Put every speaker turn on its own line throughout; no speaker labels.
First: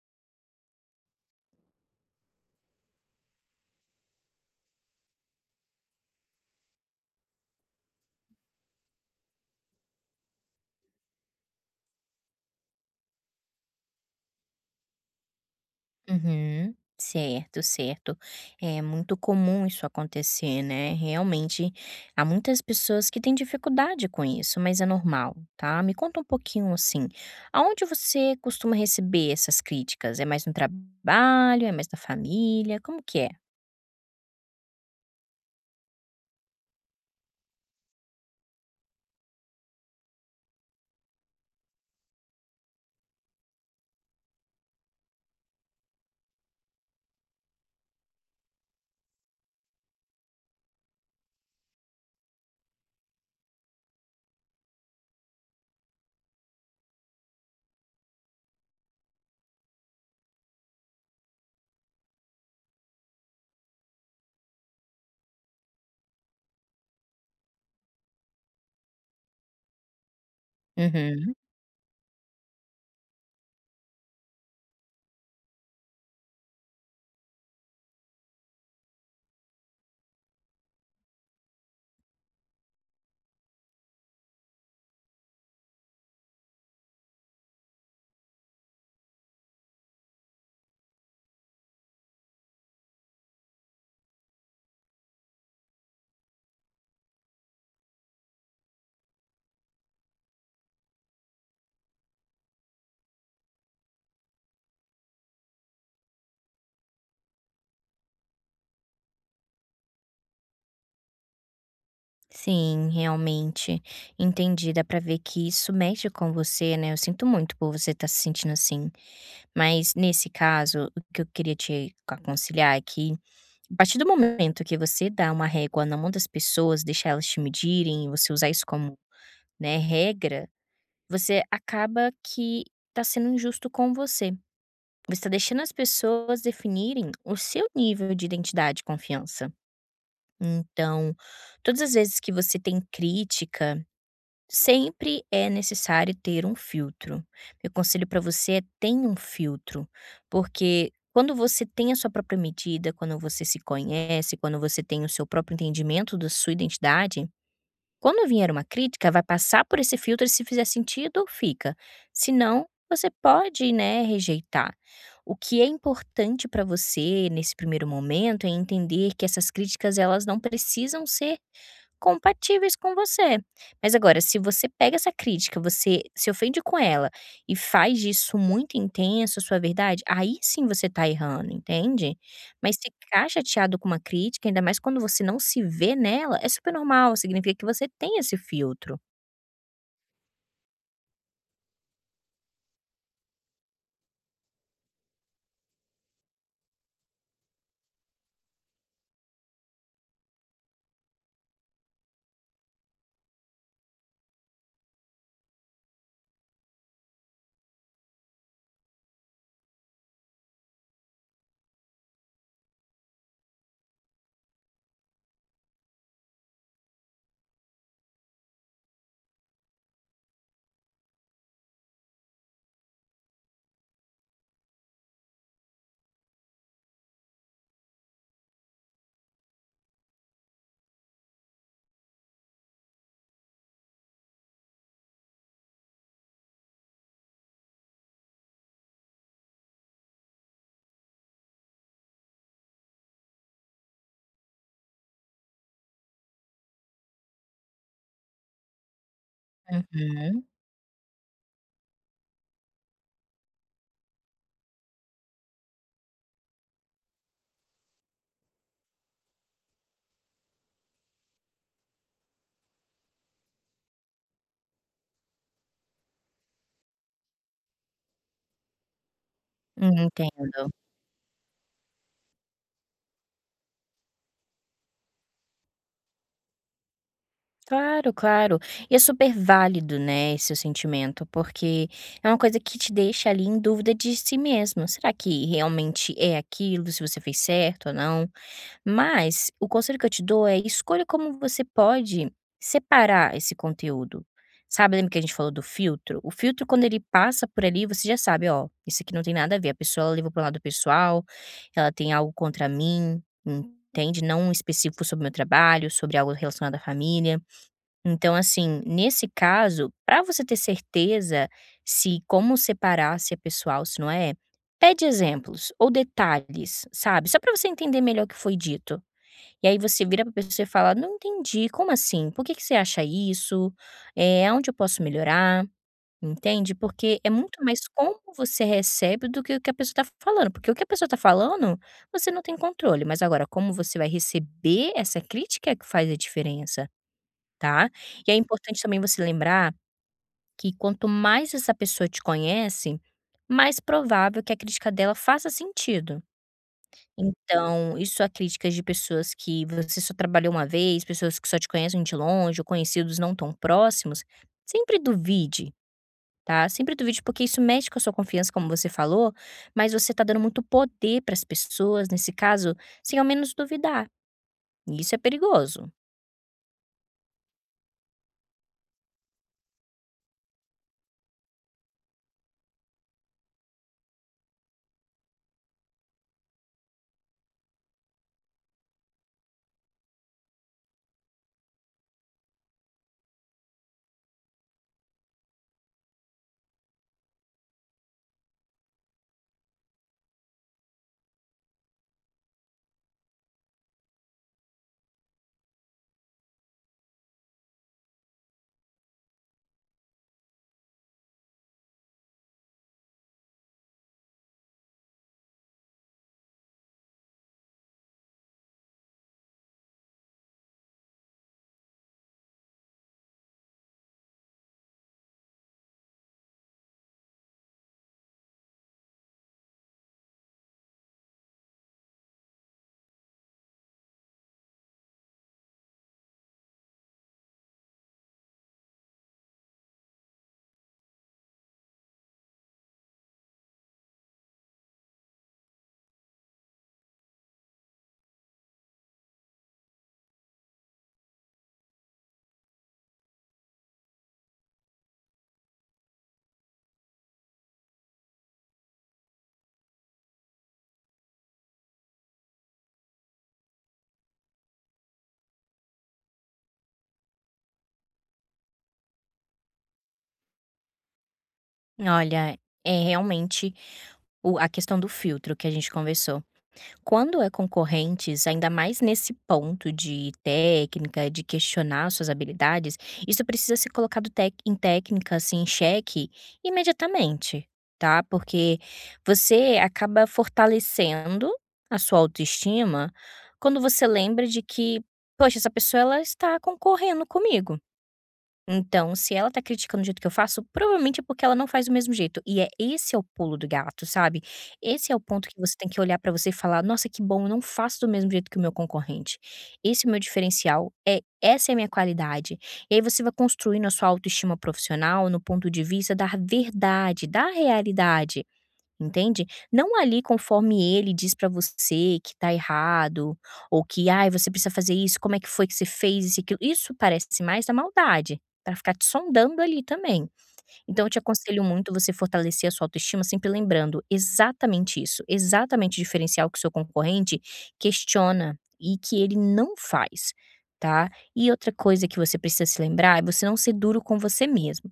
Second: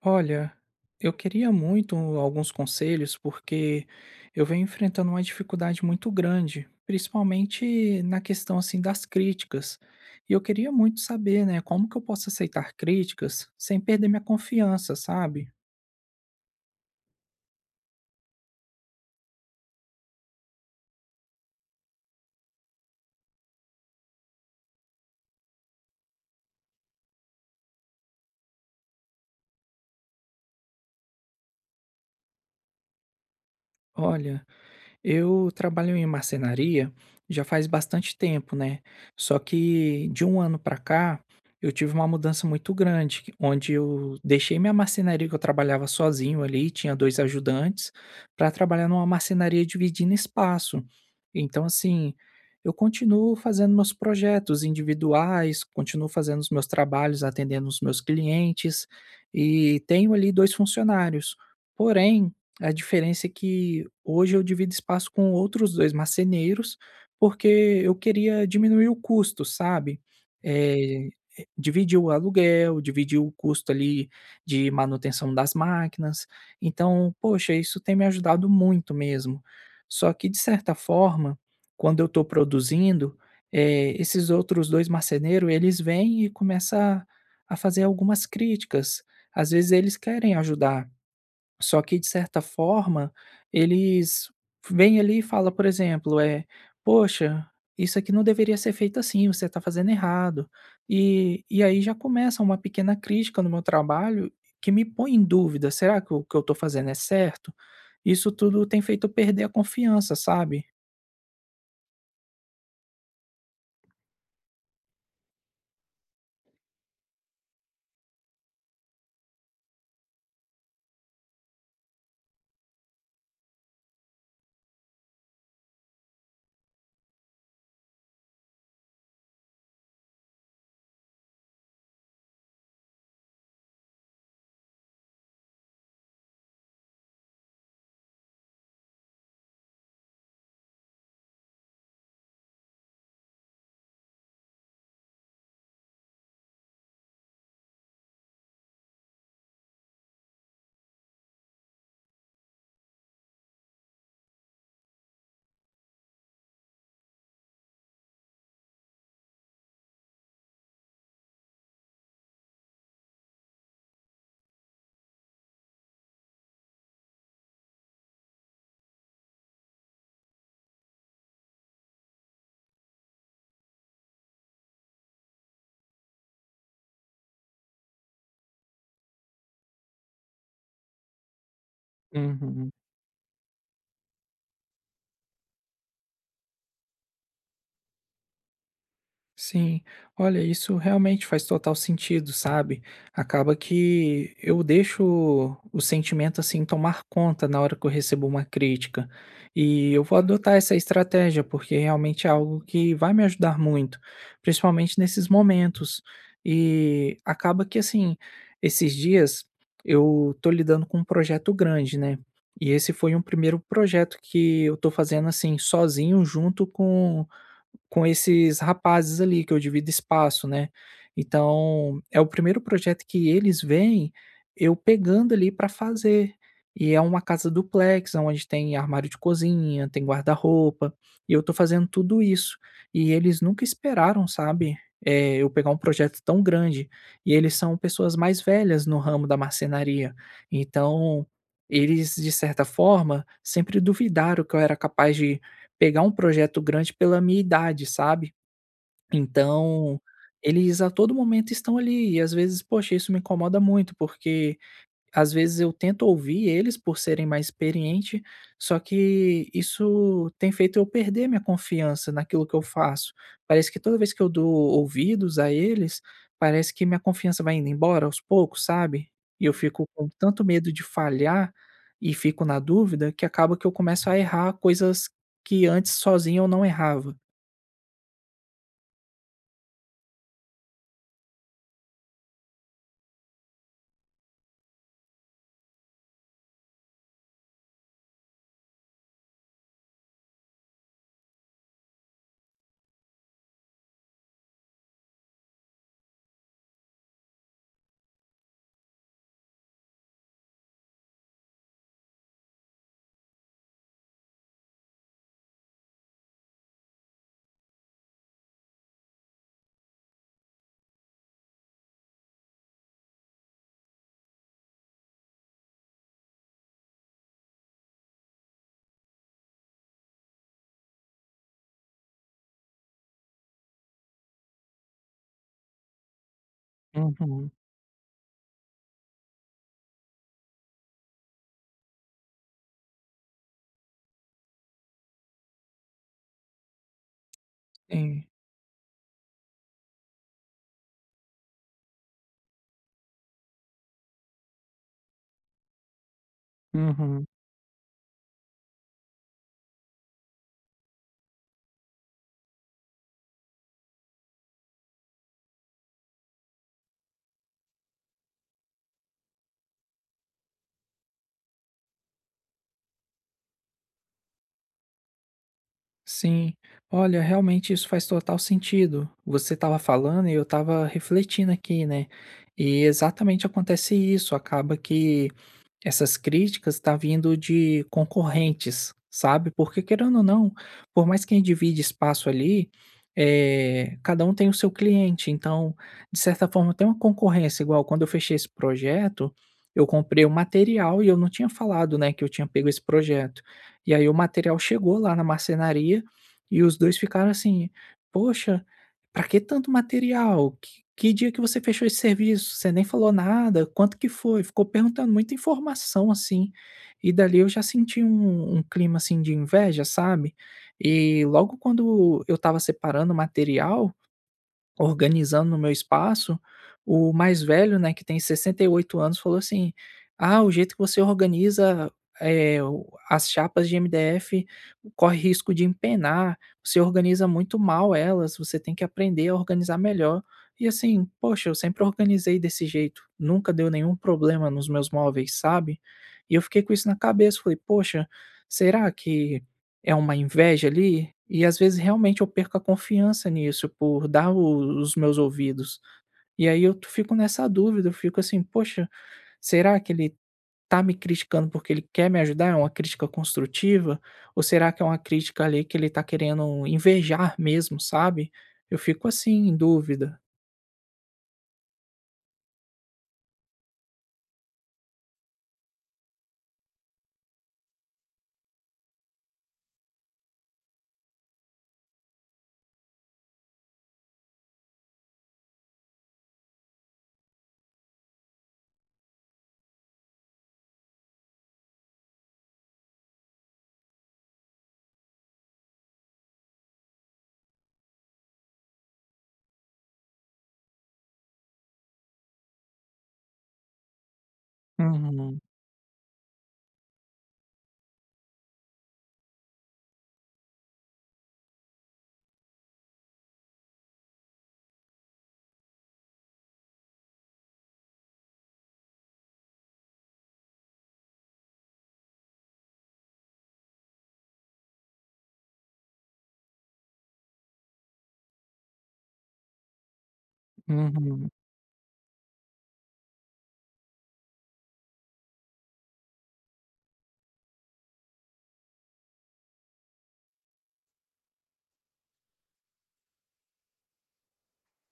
Olha, eu queria muito alguns conselhos porque eu venho enfrentando uma dificuldade muito grande, principalmente na questão assim das críticas. E eu queria muito saber, né, como que eu posso aceitar críticas sem perder minha confiança, sabe?
Uhum. Certo, certo. É muito comum isso acontecer, né? Realmente, há muitas pessoas que têm dificuldade com isso, mas é normal, tá? Me conta um pouquinho assim, aonde você costuma receber essas críticas? É mais no trabalho? É mais na família? Como que é?
Olha, eu trabalho em marcenaria já faz bastante tempo, né? Só que de um ano para cá eu tive uma mudança muito grande, onde eu deixei minha marcenaria que eu trabalhava sozinho ali, tinha dois ajudantes, para trabalhar numa marcenaria dividindo espaço. Então, assim, eu continuo fazendo meus projetos individuais, continuo fazendo os meus trabalhos, atendendo os meus clientes e tenho ali dois funcionários. Porém, a diferença é que hoje eu divido espaço com outros 2 marceneiros, porque eu queria diminuir o custo, sabe. Eh,
Uhum.
Dividir o aluguel, dividir o custo ali de manutenção das máquinas, então, poxa, isso tem me ajudado muito mesmo. Só que de certa forma, quando eu estou produzindo, esses outros 2 marceneiros, eles vêm e começa a fazer algumas críticas, às vezes eles querem ajudar, só que de certa forma, eles vêm ali e fala, por exemplo, é, "Poxa, isso aqui não deveria ser feito assim, você está fazendo errado". E aí já começa uma pequena crítica no meu trabalho que me põe em dúvida: "Será que o que eu estou fazendo é certo?". Isso tudo tem feito eu perder a confiança, sabe?
Sim, realmente. Entendi, dá pra ver que isso mexe com você, né? Eu sinto muito por você estar se sentindo assim. Mas nesse caso, o que eu queria te aconselhar é que a partir do momento que você dá uma régua na mão das pessoas, deixar elas te medirem, você usar isso como, né, regra, você acaba que tá sendo injusto com você. Você está deixando as pessoas definirem o seu nível de identidade e confiança. Então, todas as vezes que você tem crítica, sempre é necessário ter um filtro. Meu conselho para você é tenha um filtro, porque quando você tem a sua própria medida, quando você se conhece, quando você tem o seu próprio entendimento da sua identidade, quando vier uma crítica, vai passar por esse filtro e se fizer sentido, fica. Se não, você pode, né, rejeitar. O que é importante para você nesse primeiro momento é entender que essas críticas elas não precisam ser compatíveis com você. Mas agora, se você pega essa crítica, você se ofende com ela e faz isso muito intenso, sua verdade, aí sim você tá errando, entende?
Uhum.
Mas ficar chateado com uma crítica, ainda mais quando você não se vê nela, é super normal, significa que você tem esse filtro.
Sim, olha, isso realmente faz total sentido, sabe? Acaba que eu deixo o sentimento assim tomar conta na hora que eu recebo uma crítica. E eu vou adotar essa estratégia, porque realmente é algo que vai me ajudar muito, principalmente nesses momentos. E acaba que assim, esses dias eu tô lidando com um projeto grande, né? E esse foi um primeiro projeto que eu tô fazendo assim sozinho junto com esses rapazes ali que eu divido espaço, né. Então, é o primeiro projeto que eles veem eu pegando ali para fazer. E é uma casa duplex, aonde tem armário de cozinha, tem guarda-roupa, e eu tô fazendo tudo isso. E eles nunca esperaram, sabe, eu pegar um projeto tão grande. E eles são pessoas mais velhas no ramo da marcenaria, então, eles de certa forma sempre duvidaram que eu era capaz de pegar um projeto grande pela minha idade, sabe. Então,
Uhum.
eles a todo momento estão ali e às vezes, poxa, isso me incomoda muito, porque às vezes eu tento ouvir eles por serem mais experiente, só que isso tem feito eu perder minha confiança naquilo que eu faço. Parece que toda vez que eu dou ouvidos a eles, parece que minha confiança vai indo embora aos poucos, sabe? E eu fico com tanto
Entendo.
medo de falhar e fico na dúvida que acaba que eu começo a errar coisas que antes sozinho eu não errava.
Claro, claro. E é super válido, né, esse sentimento, porque é uma coisa que te deixa ali em dúvida de si mesmo. Será que realmente é aquilo, se você fez certo ou não? Mas o conselho que eu te dou é escolha como você pode separar esse conteúdo. Sabe, lembra que a gente falou do filtro? O filtro, quando ele passa por ali, você já sabe, ó, isso aqui não tem nada a ver. A pessoa ela levou para um lado pessoal, ela tem algo contra mim, entende? Não um específico sobre o meu trabalho, sobre algo relacionado à família. Então, assim, nesse caso, para você ter certeza se como separar se é pessoal, se não é, pede exemplos ou detalhes, sabe? Só para você entender melhor o que foi dito. E aí você vira pra pessoa e fala: "Não entendi, como assim? Por que que você acha isso? É onde eu posso melhorar?", entende? Porque é
Uhum.
muito mais como você recebe do que o que a pessoa está falando, porque o que a pessoa está falando, você não tem controle, mas agora como você vai receber essa crítica é que faz a diferença, tá?
Sim.
E é importante também você lembrar que quanto mais essa pessoa te conhece, mais provável que a crítica dela faça sentido.
Uhum.
Então, isso há críticas de pessoas que você só trabalhou uma vez, pessoas que só te conhecem de longe ou conhecidos não tão próximos, sempre duvide, tá? Sempre duvide, porque isso mexe com a sua confiança, como você falou, mas você tá dando muito poder para as pessoas, nesse caso, sem ao menos duvidar. E isso é perigoso.
Sim, olha, realmente isso faz total sentido. Você estava falando e eu estava refletindo aqui, né? E exatamente acontece isso. Acaba que essas críticas tá vindo de concorrentes, sabe, porque querendo ou não, por mais quem divide espaço ali, cada um tem o seu cliente, então, de certa forma tem uma concorrência, igual quando eu fechei esse projeto, eu comprei o material e eu não tinha falado, né, que eu tinha pego esse projeto. E aí o material chegou lá na marcenaria, e os 2 ficaram assim: "Poxa, pra que tanto material? Que dia que você fechou esse serviço? Você nem falou nada, quanto que foi? Ficou perguntando muita informação, assim, e dali eu já senti um clima, assim, de inveja, sabe. E logo quando eu estava separando o material, organizando no meu espaço, o mais velho, né, que tem 68 anos, falou assim: "Ah, o jeito que você organiza, o as chapas de MDF corre risco de empenar, você organiza muito mal elas, você tem que aprender a organizar melhor". E assim, poxa, eu sempre organizei desse jeito, nunca deu nenhum problema nos meus móveis, sabe. E eu fiquei com isso na cabeça, falei: "Poxa, será que é uma inveja ali, e às vezes realmente eu perco a confiança nisso por dar o os meus ouvidos. E aí eu fico nessa dúvida, eu fico assim: "Poxa, será que ele tá me criticando porque ele quer me ajudar? É uma crítica construtiva? Ou será que é uma crítica ali que ele tá querendo invejar mesmo", sabe? Eu fico assim, em dúvida.
Olha, é realmente a questão do filtro que a gente conversou. Quando é concorrentes, ainda mais nesse ponto de técnica, de questionar suas habilidades, isso precisa ser colocado em técnica, assim, em xeque, imediatamente, tá? Porque você acaba fortalecendo a sua autoestima quando você lembra de que, poxa, essa pessoa ela está concorrendo comigo. Então, se ela tá criticando o jeito que eu faço, provavelmente é porque ela não faz do mesmo jeito. E é esse é o pulo do gato, sabe? Esse é o
Uhum,
ponto que você tem que olhar pra você e falar: "Nossa, que bom, eu não faço do mesmo jeito que o meu concorrente. Esse é o meu diferencial, é essa é a minha qualidade". E aí você vai construindo a sua autoestima profissional no ponto de vista da verdade, da realidade. Entende? Não ali conforme ele diz pra você que tá errado, ou que: "Ai, você precisa fazer isso, como é que foi que você fez isso e aquilo". Isso parece mais da maldade, pra ficar te sondando ali também. Então eu te
uhum.
aconselho muito você fortalecer a sua autoestima sempre lembrando exatamente isso, exatamente diferencial que o seu concorrente questiona e que ele não faz, tá. E outra coisa que você precisa se lembrar é você não ser duro com você mesmo.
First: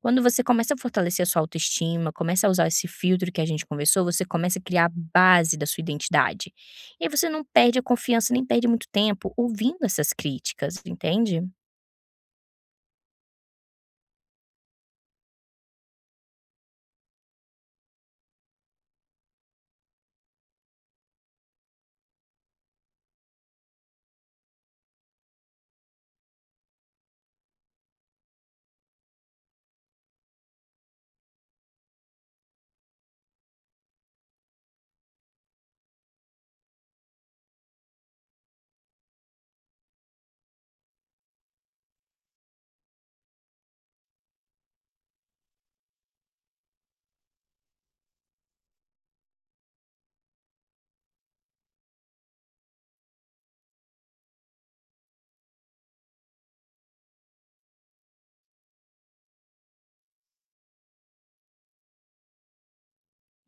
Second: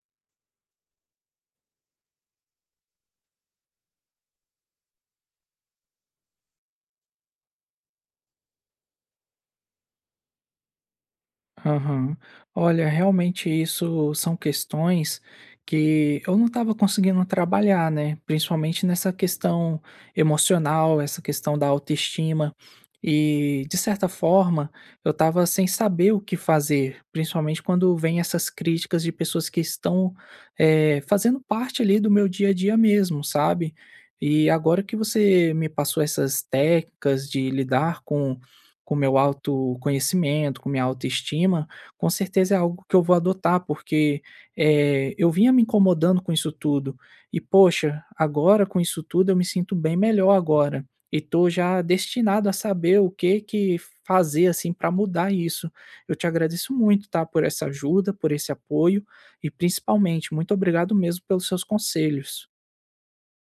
Quando você começa a fortalecer a sua autoestima, começa a usar esse filtro que a gente conversou, você começa a criar a base da sua identidade. E aí você não perde a confiança, nem perde muito tempo ouvindo essas críticas, entende?
Aham. Olha, realmente isso são questões que eu não estava conseguindo trabalhar, né? Principalmente nessa questão emocional, essa questão da autoestima. E, de certa forma, eu estava sem saber o que fazer, principalmente quando vem essas críticas de pessoas que estão fazendo parte ali do meu dia a dia mesmo, sabe? E agora que você me passou essas técnicas de lidar com meu autoconhecimento, com minha autoestima, com certeza é algo que eu vou adotar, porque, eu vinha me incomodando com isso tudo e, poxa, agora com isso tudo eu me sinto bem melhor agora e tô já destinado a saber o que que fazer, assim, para mudar isso. Eu te agradeço muito, tá, por essa ajuda, por esse apoio e, principalmente, muito obrigado mesmo pelos seus conselhos.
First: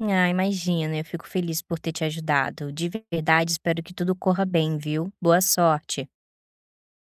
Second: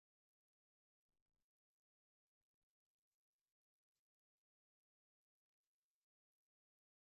Ah, imagina, eu fico feliz por ter te ajudado. De verdade, espero que tudo corra bem, viu? Boa sorte.